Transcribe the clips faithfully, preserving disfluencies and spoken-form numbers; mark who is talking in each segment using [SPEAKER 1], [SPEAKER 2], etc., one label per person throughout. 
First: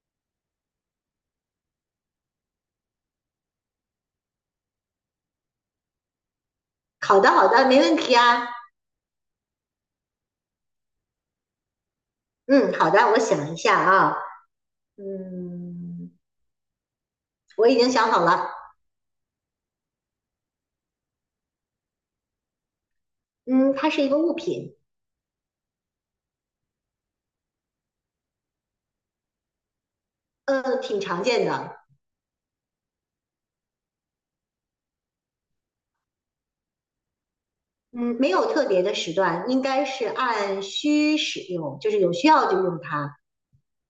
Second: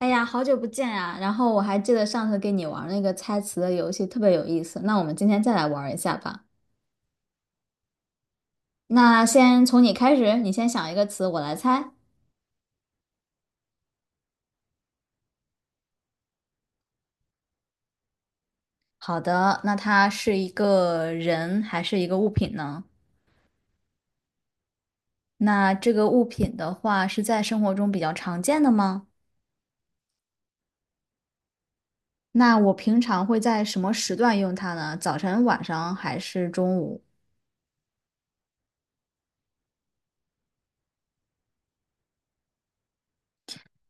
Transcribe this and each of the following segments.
[SPEAKER 1] 哎呀，好久不见呀！然后我还记得上次跟你玩那个猜词的游戏，特别有意思。那我们今天再来玩一下吧。
[SPEAKER 2] 好的，好的，没问题啊。
[SPEAKER 1] 那先从你开始，你先想一个词，我来猜。
[SPEAKER 2] 嗯，好的，我想一下啊。嗯，我已经想好了。
[SPEAKER 1] 好的，那它是一个人还是一个物品呢？
[SPEAKER 2] 嗯，它是一个物品，
[SPEAKER 1] 那这个物品的话是在生活中比较常见的吗？
[SPEAKER 2] 呃，挺常见的。
[SPEAKER 1] 那我平常会在什么时段用它呢？早晨、晚上还是中午？
[SPEAKER 2] 嗯，没有特别的时段，应该是按需使用，就是有需要就用它。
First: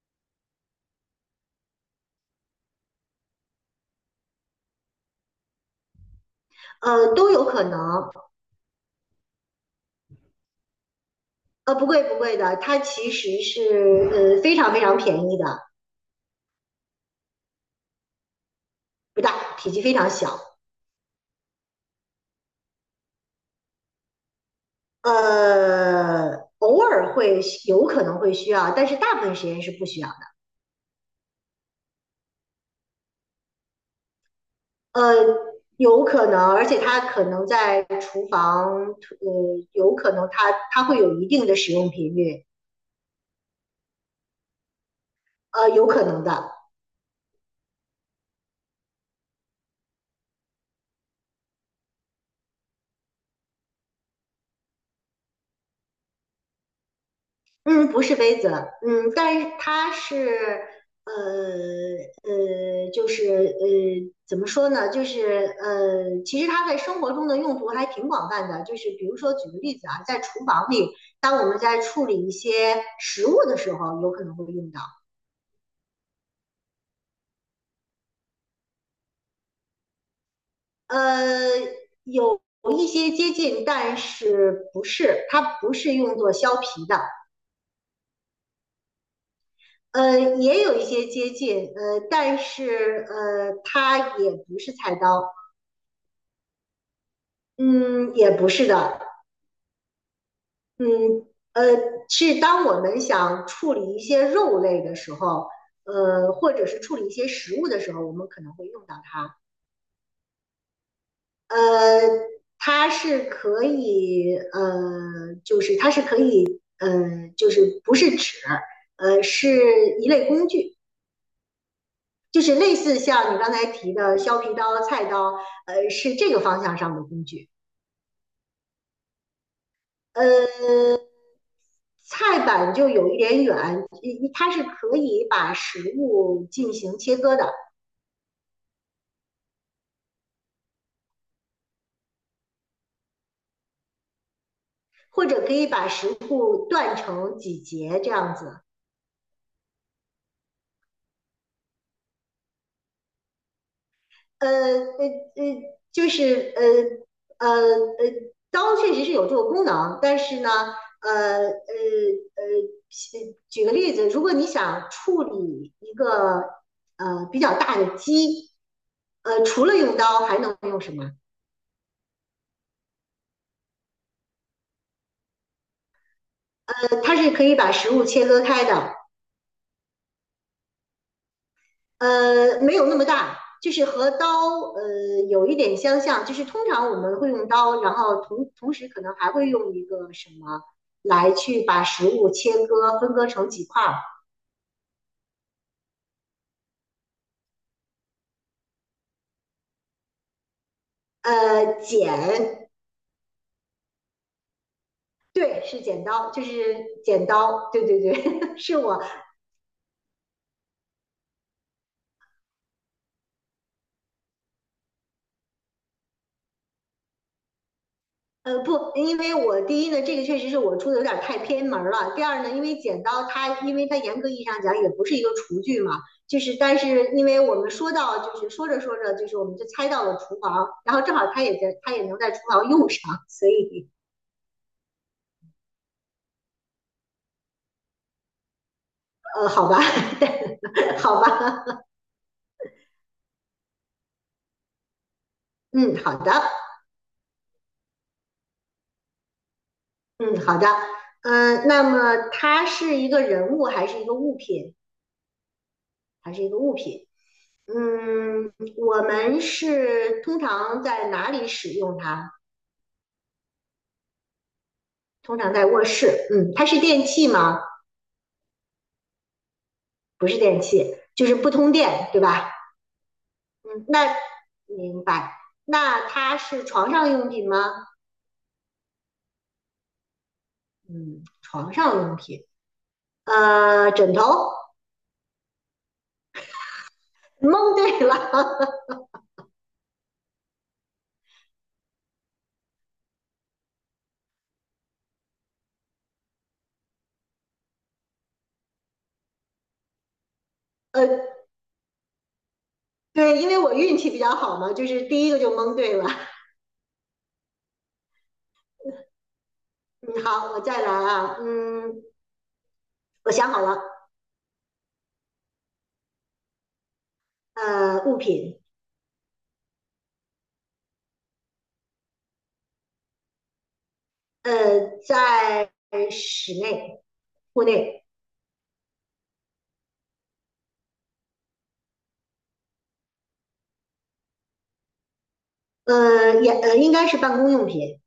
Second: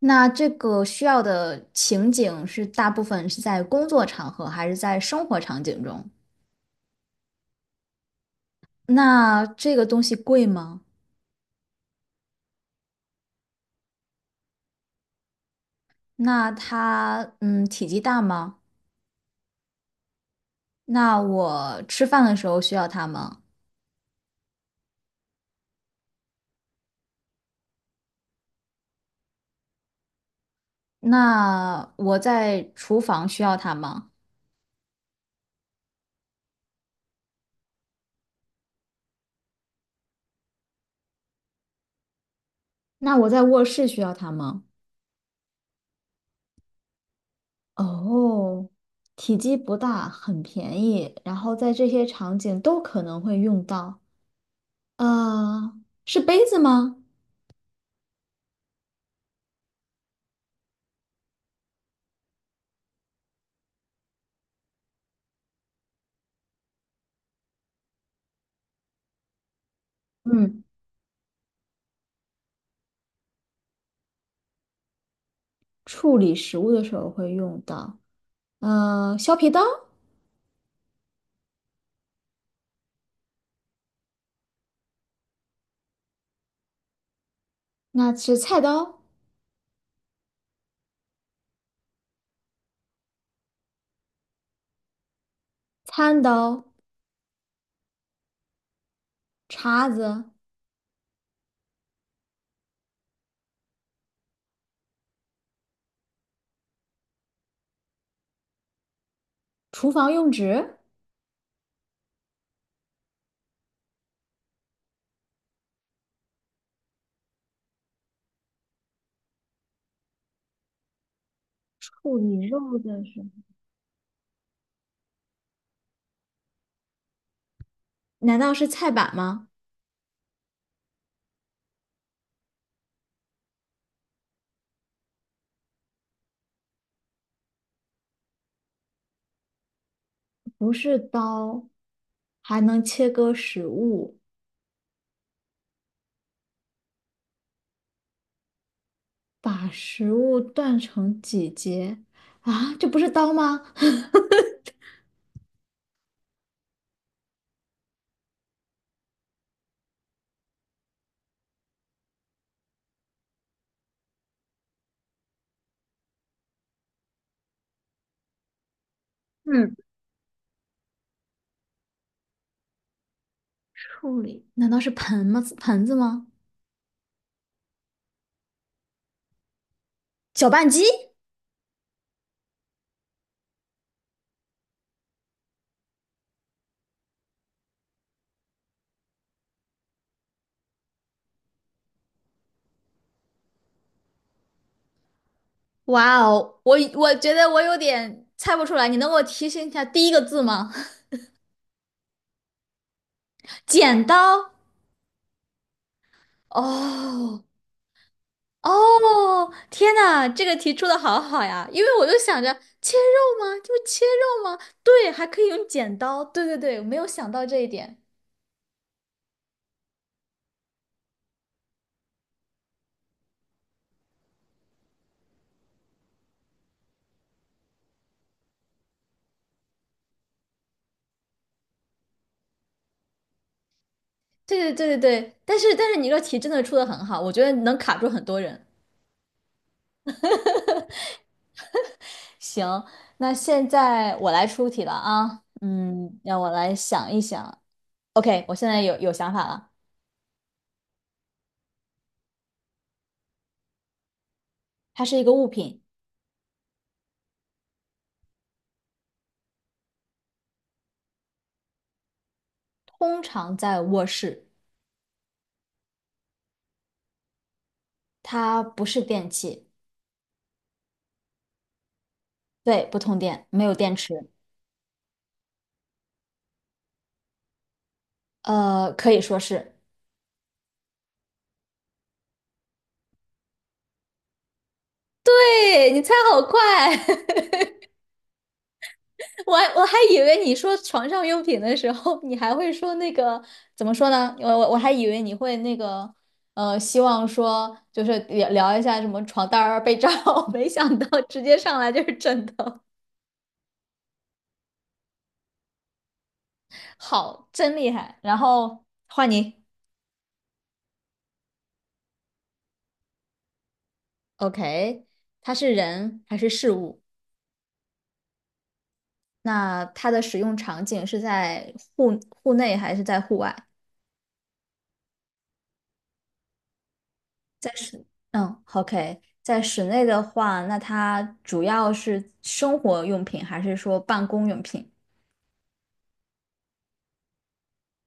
[SPEAKER 1] 那这个需要的情景是大部分是在工作场合还是在生活场景中？
[SPEAKER 2] 呃，都有可能。
[SPEAKER 1] 那这个东西贵吗？
[SPEAKER 2] 呃，不贵不贵的，它其实是呃非常非常便宜的，
[SPEAKER 1] 那它嗯体积大吗？
[SPEAKER 2] 不大，体积非常小。
[SPEAKER 1] 那我吃饭的时候需要它吗？
[SPEAKER 2] 呃，偶尔会有可能会需要，但是大部分时间是不需要。
[SPEAKER 1] 那我在厨房需要它吗？
[SPEAKER 2] 呃，有可能，而且它可能在厨房，呃，有可能它它会有一定的使用频率，
[SPEAKER 1] 那我在卧室需要它吗？
[SPEAKER 2] 呃，有可能的。
[SPEAKER 1] 哦，体积不大，很便宜，然后在这些场景都可能会用到。呃，是杯子吗？
[SPEAKER 2] 嗯，不是杯子，嗯，但是它是，呃呃，就是呃，怎么说呢？就是呃，其实它在生活中的用途还挺广泛的。就是比如说，举个例子啊，在厨
[SPEAKER 1] 嗯，
[SPEAKER 2] 房里，当我们在处理一些食物的时候，有可能会用到。
[SPEAKER 1] 处理食物的时候会用到。呃，削皮刀，
[SPEAKER 2] 呃，有一些接近，但是不是，它不是用作削皮的。
[SPEAKER 1] 那是菜刀、
[SPEAKER 2] 呃，也有一些接近，呃，但是呃，它也不是菜刀，
[SPEAKER 1] 餐刀、
[SPEAKER 2] 嗯，也不是的，
[SPEAKER 1] 叉子。
[SPEAKER 2] 嗯，呃，是当我们想处理一些肉类的时候，呃，或者是处理一些食物的时候，我们可能会用到它。
[SPEAKER 1] 厨房用纸？
[SPEAKER 2] 呃，它是可以，呃，就是它是可以，呃，就是不是纸，呃，是一类工具，
[SPEAKER 1] 处
[SPEAKER 2] 就
[SPEAKER 1] 理
[SPEAKER 2] 是类
[SPEAKER 1] 肉
[SPEAKER 2] 似
[SPEAKER 1] 的时候，
[SPEAKER 2] 像你刚才提的削皮刀、菜刀，呃，是这个方向上的工具。
[SPEAKER 1] 难道是菜板吗？
[SPEAKER 2] 呃，菜板就有一点远，一它是可以把食物进行切割的，
[SPEAKER 1] 不是刀，还能切割食物，
[SPEAKER 2] 或者可以把食物断成几节这样子。
[SPEAKER 1] 把食物断成几节啊？这不是刀吗？
[SPEAKER 2] 呃呃呃，就是呃呃呃，刀确实是有这个功能，但是呢，呃呃呃，举个例子，如果你想处理一个呃比较大的鸡，呃，除
[SPEAKER 1] 嗯，
[SPEAKER 2] 了用刀还能用什么？
[SPEAKER 1] 处理，难道是盆吗？盆子吗？
[SPEAKER 2] 呃，它是可以把食物切割开的。
[SPEAKER 1] 搅拌机？
[SPEAKER 2] 呃，没有那么大，就是和刀呃有一点相像，就是通常我们会用刀，然后同同时可能还会用一个什么来去把食物切割分割成几块儿。
[SPEAKER 1] 哇哦，我我觉得我有点猜不出来，你能给我提醒一下第一个字吗？
[SPEAKER 2] 呃，剪，
[SPEAKER 1] 剪刀。
[SPEAKER 2] 对，是剪刀，就是剪
[SPEAKER 1] 哦，
[SPEAKER 2] 刀，对对对，是我
[SPEAKER 1] 哦，天呐，这个题出的好好呀！因为我就想着切肉吗？就是切肉吗？对，还可以用剪刀。对对对，我没有想到这一点。
[SPEAKER 2] 呃，不，因为我第一呢，这个确实是我出的有点太偏门了。第二呢，因为剪刀它，因为它严格意义上讲也不是一个厨具嘛，就是但是因为我们说到，就是说着说着，就是我们就猜到了厨房，然后正好它也在，它也能在厨房用上，所以
[SPEAKER 1] 对对对对对，但是但是你这个题真的出的很好，我觉得能卡住很多人。
[SPEAKER 2] 呃，好吧，好吧，
[SPEAKER 1] 行，那现在我来出题了啊。
[SPEAKER 2] 嗯，好
[SPEAKER 1] 嗯，
[SPEAKER 2] 的，
[SPEAKER 1] 让我来想一想。OK，我现在有有想法了。
[SPEAKER 2] 嗯，好的，嗯、呃那么它是一个人物还是一个物品？
[SPEAKER 1] 它是一个物品，
[SPEAKER 2] 还是一个物品？嗯，我们是通常在哪里使用它？
[SPEAKER 1] 通常在卧室，
[SPEAKER 2] 通常在卧室。嗯，它是电器吗？
[SPEAKER 1] 它不是电器，
[SPEAKER 2] 不是电器，就是不通电，对吧？
[SPEAKER 1] 对，不通电，没有
[SPEAKER 2] 嗯，
[SPEAKER 1] 电
[SPEAKER 2] 那
[SPEAKER 1] 池，
[SPEAKER 2] 明白。那它是床上用品吗？
[SPEAKER 1] 呃，可以说是。
[SPEAKER 2] 嗯，床上用品。呃，枕头。
[SPEAKER 1] 对，你猜好快！
[SPEAKER 2] 蒙对了，
[SPEAKER 1] 我还我还以为你说床上用品的时候，你还会说那个怎么说呢？我我我还以为你会那个呃，希望说就是聊聊一下什么床单儿啊、被罩啊，没想
[SPEAKER 2] 呃，
[SPEAKER 1] 到直接上来就是枕头，
[SPEAKER 2] 对，因为我运气比较好嘛，就是第一个就蒙对了。
[SPEAKER 1] 好，真厉害！然后换你
[SPEAKER 2] 嗯，好，我再来啊。嗯，我想好了。
[SPEAKER 1] ，OK，它是人还是事物？
[SPEAKER 2] 呃，物品。
[SPEAKER 1] 那它的使用场景是在户户内还是在户外？
[SPEAKER 2] 呃，在室内、户
[SPEAKER 1] 在室，
[SPEAKER 2] 内。
[SPEAKER 1] 嗯，OK，在室内的话，那它主要是生活用品还是说办公用品？
[SPEAKER 2] 呃，也呃，应该是办公用品。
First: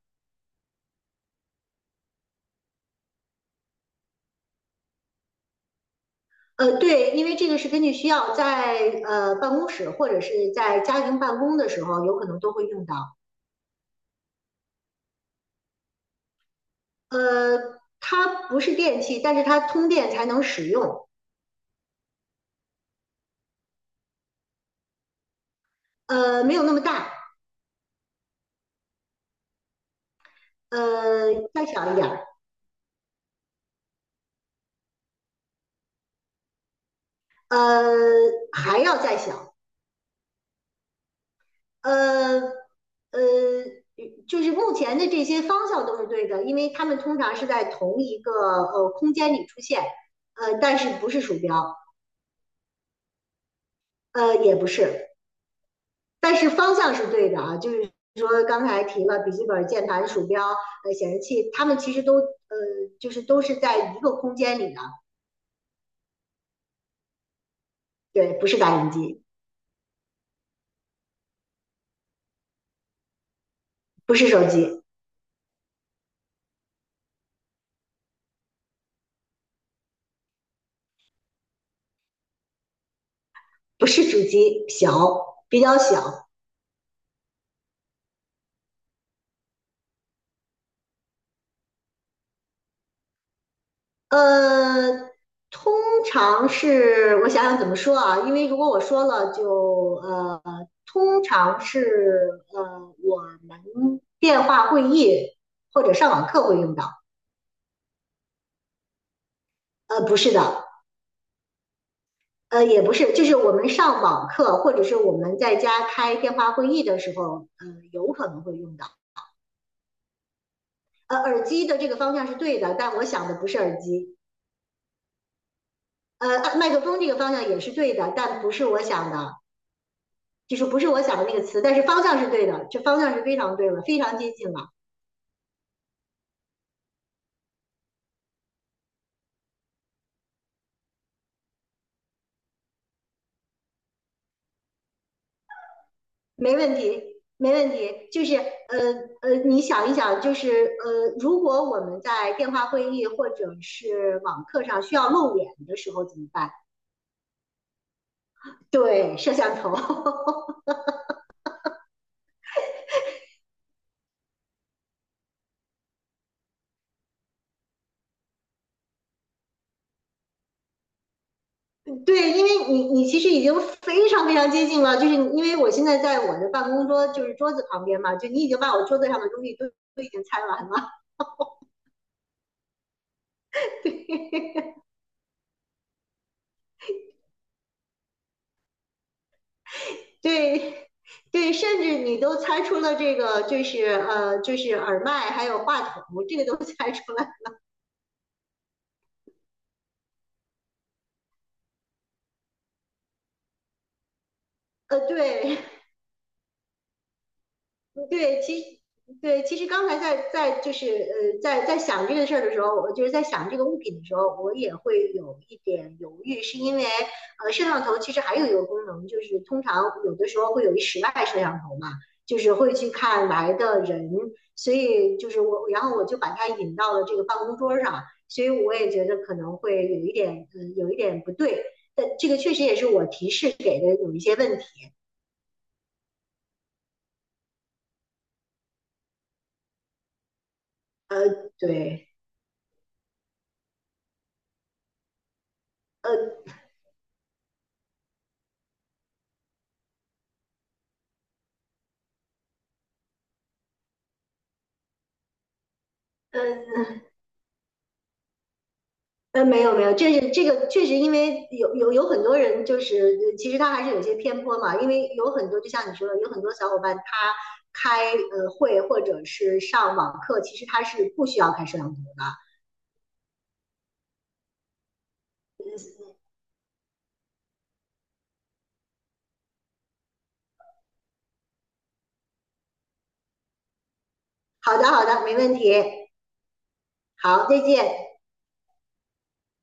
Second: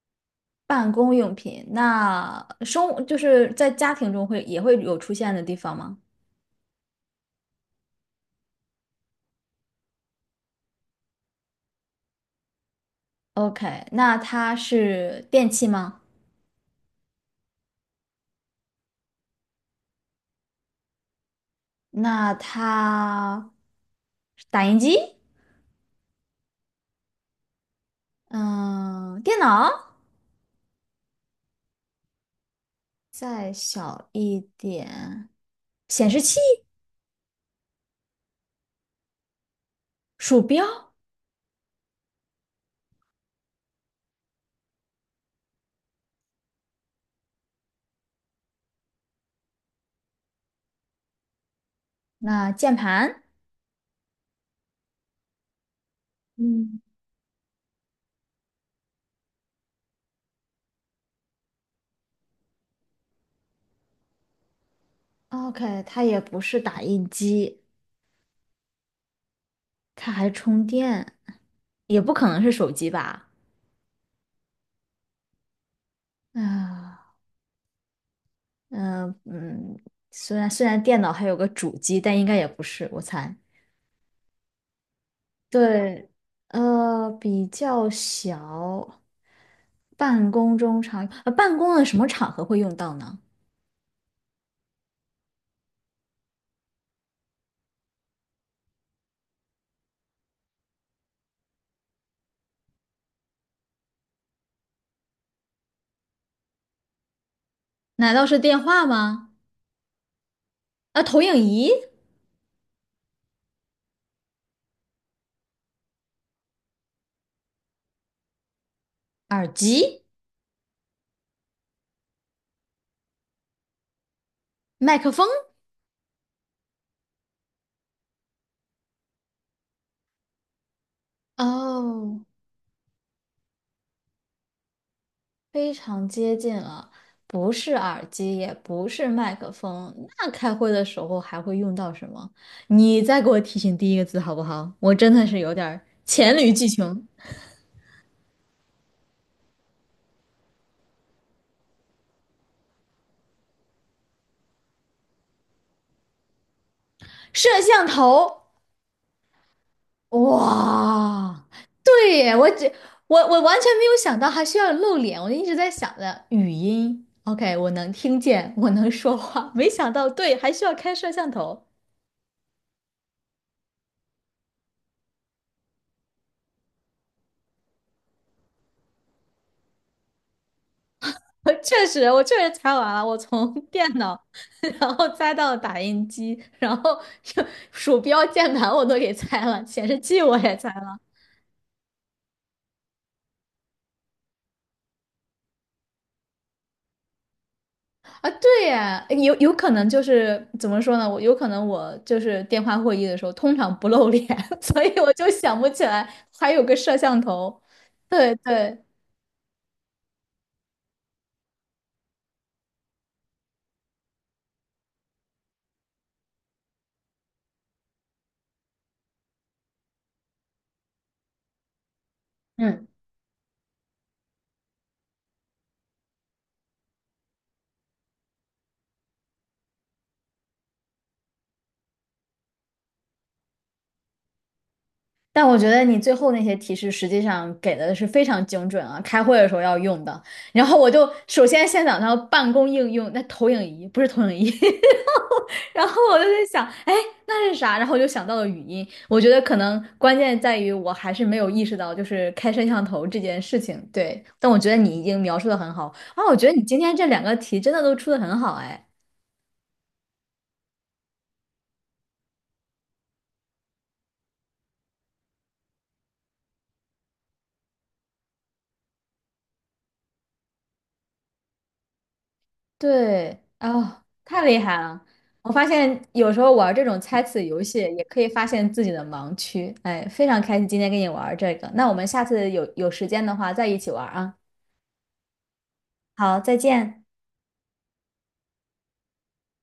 [SPEAKER 1] 办公用品，那生就是在家庭中会也会有出现的地方吗
[SPEAKER 2] 呃，对，因为这个是根据需要，在呃办公室或者是在家庭办公的时候，有可能都会用到。
[SPEAKER 1] ？OK，那它是电器吗？
[SPEAKER 2] 呃，它不是电器，但是它通电才能使用。
[SPEAKER 1] 那它是打印机？
[SPEAKER 2] 呃，没有那么大，
[SPEAKER 1] 嗯，电脑？
[SPEAKER 2] 呃，再小一点儿，
[SPEAKER 1] 再小一点，显示器、
[SPEAKER 2] 呃，还要再小，
[SPEAKER 1] 鼠标，
[SPEAKER 2] 呃呃，就是目前的这些方向都是对的，因为它们通常是在同一个呃空间里出现，呃，但是不是鼠标，
[SPEAKER 1] 那键盘？
[SPEAKER 2] 呃，也不是。但是方
[SPEAKER 1] 嗯。
[SPEAKER 2] 向是对的啊，就是说刚才提了笔记本、键盘、鼠标、呃显示器，它们其实都呃就是都是在一个空间里的，
[SPEAKER 1] OK，它也不是打印机，
[SPEAKER 2] 对，不是打印机，
[SPEAKER 1] 它还充电也不可能是手机吧？
[SPEAKER 2] 不是手机，
[SPEAKER 1] 啊，嗯、嗯，虽然虽然电脑还有个主机，但应该也不是，我猜。
[SPEAKER 2] 不是主机，小，比较
[SPEAKER 1] 对，
[SPEAKER 2] 小，
[SPEAKER 1] 呃，比较小，办公中常，呃，办公的什么场合会用到呢？
[SPEAKER 2] 呃。通常是我想想怎么说啊，因为如果我说了就呃，通常是呃我们电话会议或者上网课会用到，
[SPEAKER 1] 难道是电话吗？
[SPEAKER 2] 呃不是的，
[SPEAKER 1] 啊，投影仪、
[SPEAKER 2] 呃，也不是，就是我们上网课或者是我们在家开电话会议的时候，呃，有可能会用到。
[SPEAKER 1] 耳机、
[SPEAKER 2] 呃，耳机的这个方向是对的，但我想的不是耳机。
[SPEAKER 1] 麦克风？
[SPEAKER 2] 呃，麦克风这个方向也是对的，但不是我想的，就是不是我想的那个词，但是方向
[SPEAKER 1] 哦，
[SPEAKER 2] 是对的，这方向是非常对了，非常接近了，
[SPEAKER 1] 非常接近了，不是耳机，也不是麦克风，那开会的时候还会用到什么？你再给我提醒第一个字好不好？我真的是有点儿黔驴
[SPEAKER 2] 没
[SPEAKER 1] 技
[SPEAKER 2] 问题，
[SPEAKER 1] 穷。
[SPEAKER 2] 没问题。就是呃呃，你想一想，就是呃，如果我们在电话会议或者是网课上需要露脸的时候怎么办？
[SPEAKER 1] 摄像头，
[SPEAKER 2] 对，摄像头。
[SPEAKER 1] 哇，对耶，我只我我完全没有想到还需要露脸，我就一直在想着语音，OK，我能听见，我能说话，没想到对，还需要开摄像头。
[SPEAKER 2] 对，因为你你其实已经非常非常接近了，就是因为我现在在我的办公桌就是桌子旁边嘛，就你已经把我桌子上的东西都都已经猜完了，
[SPEAKER 1] 我确实，我确实猜完了，我从 电脑，
[SPEAKER 2] 对
[SPEAKER 1] 然后猜到打印机，然后就鼠标、键盘我都给拆了，显示器我也拆
[SPEAKER 2] 对
[SPEAKER 1] 了
[SPEAKER 2] 对，甚至你都猜出了这个就是呃就是耳麦还有话筒，这个都 猜出来，
[SPEAKER 1] 啊，对呀，有有可能就是怎么说呢？我有可能我就是电话会议的时候通常不露脸，所以
[SPEAKER 2] 呃
[SPEAKER 1] 我就想
[SPEAKER 2] 对
[SPEAKER 1] 不起来还有个摄像头。
[SPEAKER 2] 嗯
[SPEAKER 1] 对
[SPEAKER 2] 对，其实
[SPEAKER 1] 对，
[SPEAKER 2] 对，其实刚才在在就是呃，在在想这个事儿的时候，我就是在想这个物品的时候，我也会有一点犹豫，是因为呃，摄像头其实还有一个功能，就是通常有的时候会有一室外摄像头嘛，就是会
[SPEAKER 1] 嗯。
[SPEAKER 2] 去看来的人，所以就是我，然后我就把它引到了这个办公桌上，所以我也觉得可能会有一点呃，有一点不对，但这个确实也是我提示给的有一些问题，
[SPEAKER 1] 但我觉得你最后那些提示实际上给的是非常精准啊，开会的时候要用的。然后我就
[SPEAKER 2] 呃，
[SPEAKER 1] 首先先想
[SPEAKER 2] 对，
[SPEAKER 1] 到办公应用，那投影仪不是投影仪，然后
[SPEAKER 2] 呃，
[SPEAKER 1] 我就在
[SPEAKER 2] 嗯、
[SPEAKER 1] 想，哎，那是啥？然后我就想到了语音。我觉得可能关键在于我还是没有意识到，就是开摄像头这件事情。对，但我觉得你已经描述的很好啊，我
[SPEAKER 2] 呃
[SPEAKER 1] 觉得你今天
[SPEAKER 2] 嗯
[SPEAKER 1] 这两个题真的都出的很好，哎。
[SPEAKER 2] 呃，没有没有，这是这个确实，因为有有有很多人就是呃其实他还是有些偏颇嘛，因为有很多就像你说的，有很多小伙伴他开呃会或者是上网课，其实他是不需要开摄像头的。
[SPEAKER 1] 对，啊，太厉害了！我发现有时候玩这种猜词游戏也可以发现自己的盲区，哎，非常开心今天跟你玩这个。那我们下次有有时间的话再一起玩啊。
[SPEAKER 2] 好的好的，没问题，
[SPEAKER 1] 好，再见。
[SPEAKER 2] 好，再见。